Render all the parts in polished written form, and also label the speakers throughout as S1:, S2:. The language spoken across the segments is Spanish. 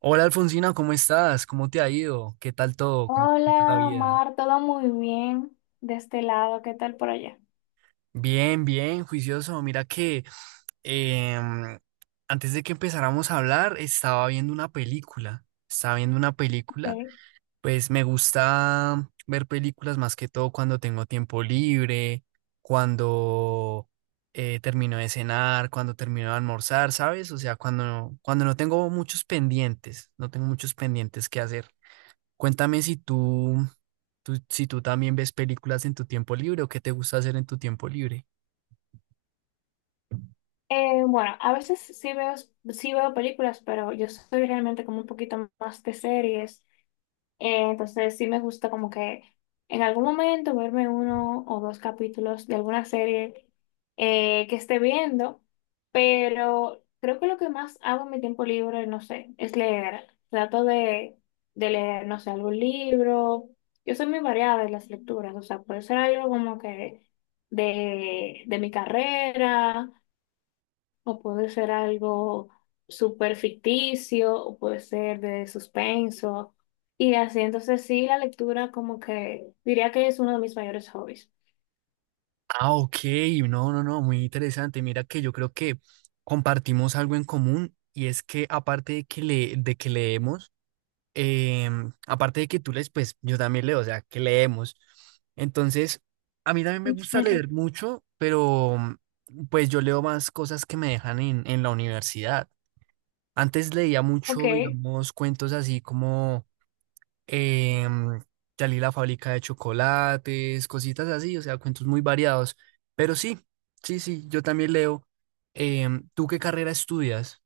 S1: Hola Alfonsina, ¿cómo estás? ¿Cómo te ha ido? ¿Qué tal todo? ¿Cómo te está la
S2: Hola,
S1: vida?
S2: Omar, todo muy bien de este lado, ¿qué tal por allá?
S1: Bien, bien, juicioso. Mira que em, antes de que empezáramos a hablar, estaba viendo una película. Estaba viendo una película.
S2: Sí.
S1: Pues me gusta ver películas más que todo cuando tengo tiempo libre, cuando termino de cenar, cuando termino de almorzar, ¿sabes? O sea, cuando no tengo muchos pendientes, no tengo muchos pendientes que hacer. Cuéntame si si tú también ves películas en tu tiempo libre o qué te gusta hacer en tu tiempo libre.
S2: Bueno, a veces sí veo películas, pero yo soy realmente como un poquito más de series. Entonces sí me gusta como que en algún momento verme uno o dos capítulos de alguna serie que esté viendo, pero creo que lo que más hago en mi tiempo libre, no sé, es leer. Trato de leer, no sé, algún libro. Yo soy muy variada en las lecturas, o sea, puede ser algo como que de mi carrera o puede ser algo súper ficticio, o puede ser de suspenso. Y así, entonces sí, la lectura como que diría que es uno de mis mayores hobbies.
S1: Ah, ok, no, no, no, muy interesante. Mira que yo creo que compartimos algo en común y es que aparte de que, de que leemos, aparte de que tú lees, pues yo también leo, o sea, que leemos. Entonces, a mí también me gusta
S2: Ujú.
S1: leer mucho, pero pues yo leo más cosas que me dejan en la universidad. Antes leía
S2: Ok.
S1: mucho, digamos, cuentos así como em, Dalí la fábrica de chocolates, cositas así, o sea, cuentos muy variados. Pero sí, sí, sí, yo también leo. ¿Tú qué carrera estudias?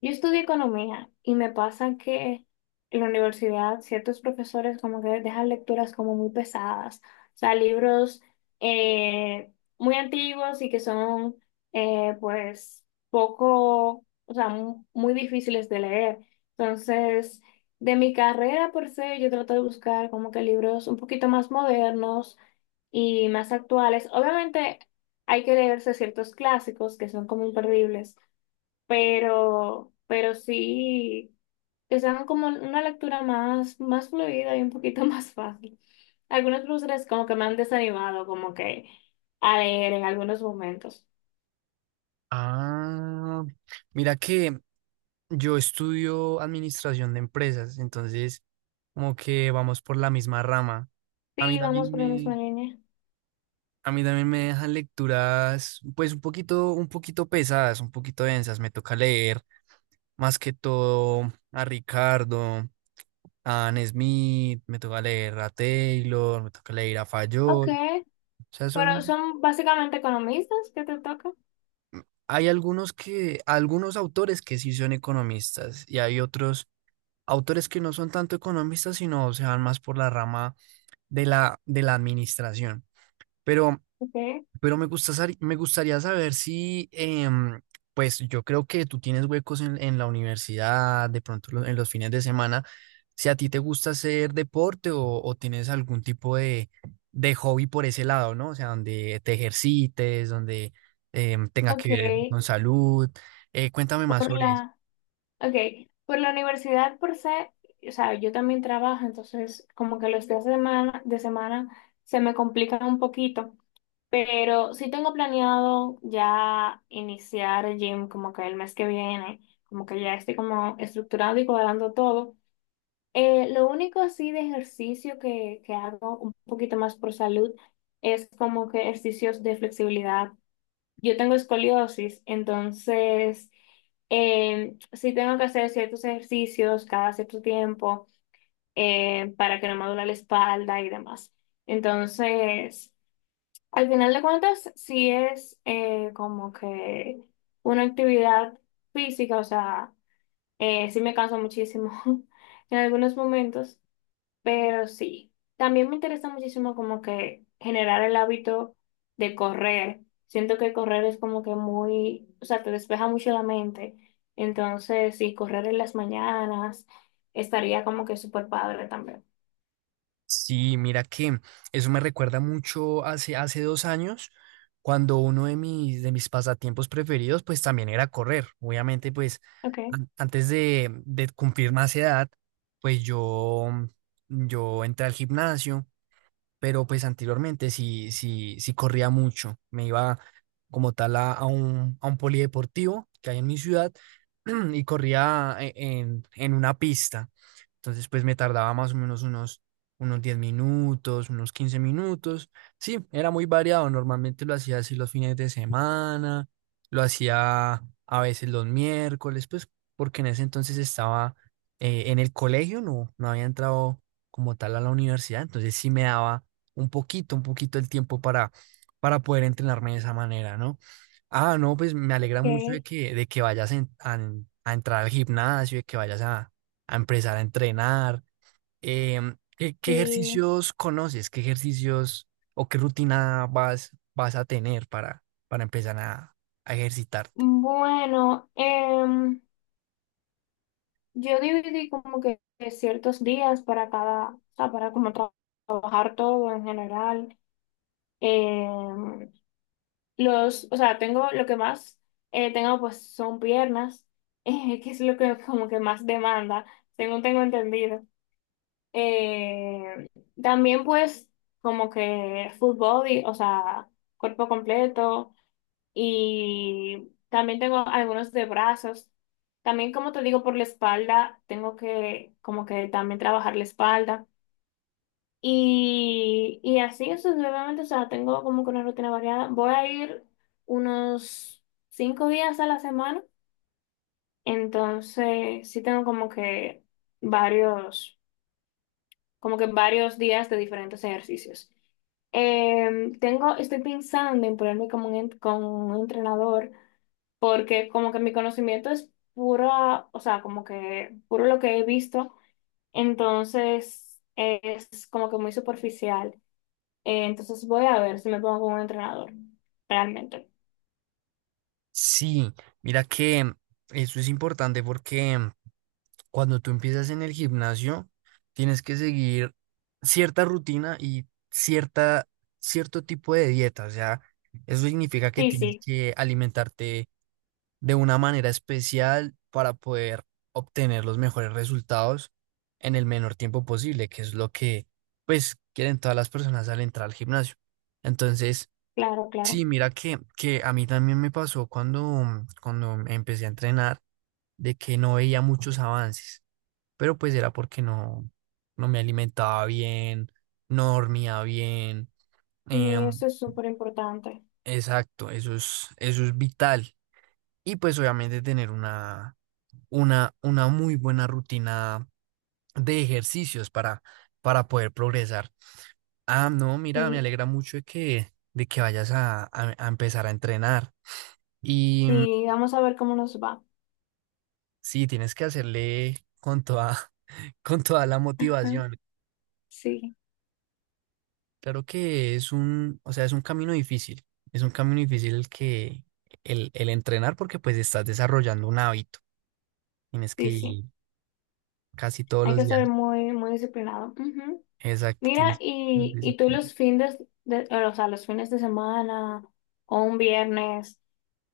S2: Yo estudié economía y me pasa que en la universidad ciertos profesores como que dejan lecturas como muy pesadas, o sea, libros eh, muy antiguos y que son pues poco, o sea, muy difíciles de leer. Entonces, de mi carrera por se, yo trato de buscar como que libros un poquito más modernos y más actuales. Obviamente hay que leerse ciertos clásicos que son como imperdibles, pero sí, que sean como una lectura más, más fluida y un poquito más fácil. Algunos ilustres como que me han desanimado, como que a leer en algunos momentos.
S1: Ah, mira que yo estudio administración de empresas, entonces como que vamos por la misma rama. A mí
S2: Sí, vamos
S1: también
S2: por la misma
S1: me,
S2: línea.
S1: a mí también me dejan lecturas, pues un poquito pesadas, un poquito densas, me toca leer. Más que todo a Ricardo, a Anne Smith, me toca leer a Taylor, me toca leer a
S2: Ok,
S1: Fayol. O sea,
S2: pero
S1: son,
S2: son básicamente economistas que te tocan.
S1: hay algunos que, algunos autores que sí son economistas y hay otros autores que no son tanto economistas, sino se van más por la rama de la administración. Pero
S2: Okay.
S1: Pero me gusta, me gustaría saber si, pues yo creo que tú tienes huecos en la universidad, de pronto en los fines de semana, si a ti te gusta hacer deporte o tienes algún tipo de hobby por ese lado, ¿no? O sea, donde te ejercites, donde tenga que ver
S2: Okay.
S1: con salud. Cuéntame más
S2: Por
S1: sobre eso.
S2: okay, por la universidad por se, o sea, yo también trabajo, entonces como que los días de semana se me complican un poquito. Pero sí tengo planeado ya iniciar el gym como que el mes que viene, como que ya estoy como estructurando y cuadrando todo. Lo único así de ejercicio que hago un poquito más por salud es como que ejercicios de flexibilidad. Yo tengo escoliosis, entonces sí tengo que hacer ciertos ejercicios cada cierto tiempo para que no me duela la espalda y demás. Entonces, al final de cuentas, sí es como que una actividad física, o sea, sí me canso muchísimo en algunos momentos, pero sí. También me interesa muchísimo como que generar el hábito de correr. Siento que correr es como que muy, o sea, te despeja mucho la mente. Entonces, sí, correr en las mañanas estaría como que súper padre también.
S1: Sí, mira que eso me recuerda mucho hace, hace 2 años, cuando uno de mis pasatiempos preferidos, pues también era correr. Obviamente, pues
S2: Okay,
S1: antes de cumplir más edad, pues yo entré al gimnasio pero pues anteriormente sí, sí, sí corría mucho. Me iba como tal a un polideportivo que hay en mi ciudad y corría en una pista. Entonces pues me tardaba más o menos unos, unos 10 minutos, unos 15 minutos. Sí, era muy variado. Normalmente lo hacía así los fines de semana, lo hacía a veces los miércoles, pues porque en ese entonces estaba en el colegio, no, no había entrado como tal a la universidad, entonces sí me daba un poquito el tiempo para poder entrenarme de esa manera, ¿no? Ah, no, pues me alegra mucho
S2: okay,
S1: de que vayas a entrar al gimnasio, de que vayas a empezar a entrenar. ¿Qué, qué
S2: sí.
S1: ejercicios conoces? ¿Qué ejercicios o qué rutina vas, vas a tener para empezar a ejercitarte?
S2: Bueno, yo dividí como que ciertos días para cada, o sea, para como trabajar todo en general. Eh, los, o sea, tengo lo que más tengo pues son piernas, que es lo que como que más demanda, según tengo entendido. Eh, También pues como que full body, o sea, cuerpo completo, y también tengo algunos de brazos. También, como te digo, por la espalda, tengo que como que también trabajar la espalda. Y así sucesivamente, o sea, tengo como que una rutina variada. Voy a ir unos 5 días a la semana, entonces sí tengo varios, como que varios días de diferentes ejercicios. Tengo, estoy pensando en ponerme como un, con un entrenador porque como que mi conocimiento es pura, o sea, como que puro lo que he visto, entonces es como que muy superficial. Entonces voy a ver si me pongo con un entrenador, realmente.
S1: Sí, mira que eso es importante porque cuando tú empiezas en el gimnasio, tienes que seguir cierta rutina y cierta, cierto tipo de dieta. O sea, eso significa que tienes
S2: Sí,
S1: que alimentarte de una manera especial para poder obtener los mejores resultados en el menor tiempo posible, que es lo que, pues, quieren todas las personas al entrar al gimnasio. Entonces,
S2: claro, claro.
S1: sí, mira que a mí también me pasó cuando, cuando empecé a entrenar, de que no veía muchos avances, pero pues era porque no, no me alimentaba bien, no dormía bien.
S2: Y
S1: em,
S2: eso es súper importante.
S1: exacto, eso es vital. Y pues obviamente tener una muy buena rutina de ejercicios para poder progresar. Ah, no, mira, me
S2: Sí,
S1: alegra mucho de que vayas a, a empezar a entrenar. Y
S2: sí, vamos a ver cómo nos va.
S1: sí, tienes que hacerle con toda, con toda la
S2: Ajá.
S1: motivación.
S2: Sí,
S1: Claro que es un, o sea, es un camino difícil. Es un camino difícil el que el entrenar porque pues estás desarrollando un hábito. Tienes que
S2: sí, sí.
S1: ir casi todos
S2: Hay
S1: los
S2: que
S1: días.
S2: ser muy, muy disciplinado. Ujú.
S1: Exacto,
S2: Mira,
S1: tienes
S2: y tú
S1: disciplina.
S2: los fines de, o sea, los fines de semana o un viernes,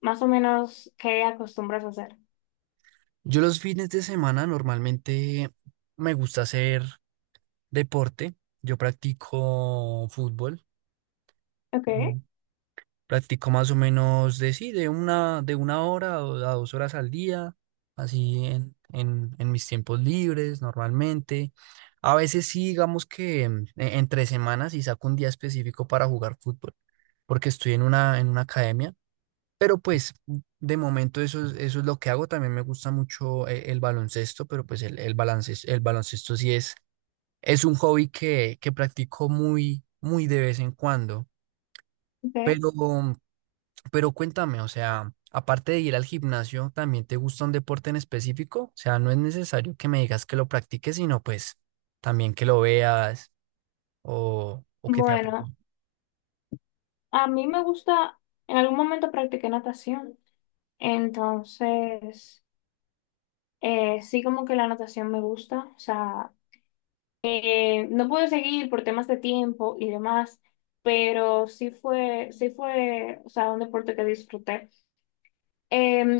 S2: más o menos, ¿qué acostumbras a hacer?
S1: Yo los fines de semana normalmente me gusta hacer deporte. Yo practico fútbol.
S2: Okay,
S1: Mm, Practico más o menos de sí, de una hora o a dos horas al día, así en mis tiempos libres normalmente. A veces sí, digamos que entre semanas y saco un día específico para jugar fútbol, porque estoy en una academia, pero pues de momento eso es lo que hago. También me gusta mucho el, baloncesto, pero pues el baloncesto sí es un hobby que practico muy, muy de vez en cuando.
S2: okay.
S1: Pero pero cuéntame, o sea, aparte de ir al gimnasio, ¿también te gusta un deporte en específico? O sea, no es necesario que me digas que lo practiques, sino pues también que lo veas o que te...
S2: Bueno, a mí me gusta, en algún momento practiqué natación, entonces sí como que la natación me gusta, o sea, no pude seguir por temas de tiempo y demás, pero sí fue, o sea, un deporte que disfruté.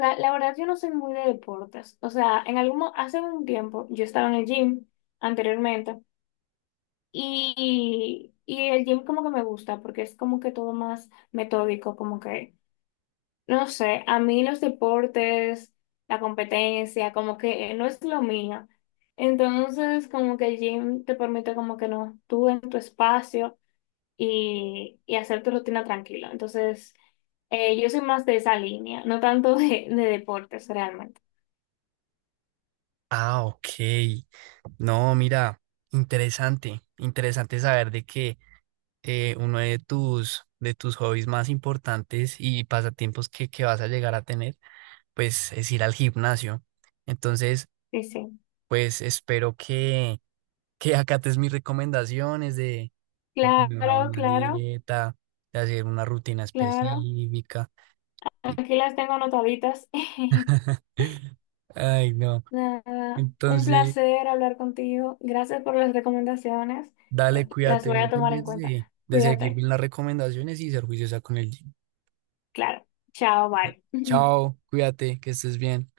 S2: La verdad, yo no soy muy de deportes. O sea, en algún, hace un tiempo yo estaba en el gym anteriormente y el gym como que me gusta porque es como que todo más metódico, como que, no sé, a mí los deportes, la competencia, como que no es lo mío. Entonces, como que el gym te permite como que no, tú en tu espacio y hacer tu rutina tranquilo. Entonces, yo soy más de esa línea, no tanto de deportes realmente.
S1: Ah, ok. No, mira, interesante, interesante saber de que uno de tus hobbies más importantes y pasatiempos que vas a llegar a tener, pues es ir al gimnasio. Entonces,
S2: Sí, sí.
S1: pues espero que acates mis recomendaciones de tener una
S2: Claro,
S1: buena
S2: claro,
S1: dieta, de hacer una rutina
S2: claro.
S1: específica.
S2: Aquí las tengo anotaditas.
S1: Ay, no.
S2: Nada, un
S1: Entonces,
S2: placer hablar contigo. Gracias por las recomendaciones.
S1: dale,
S2: Las
S1: cuídate,
S2: voy
S1: no
S2: a
S1: te
S2: tomar en
S1: olvides
S2: cuenta.
S1: de seguir
S2: Cuídate.
S1: bien las recomendaciones y ser juiciosa con el gym.
S2: Claro. Chao, bye.
S1: Chao, cuídate, que estés bien.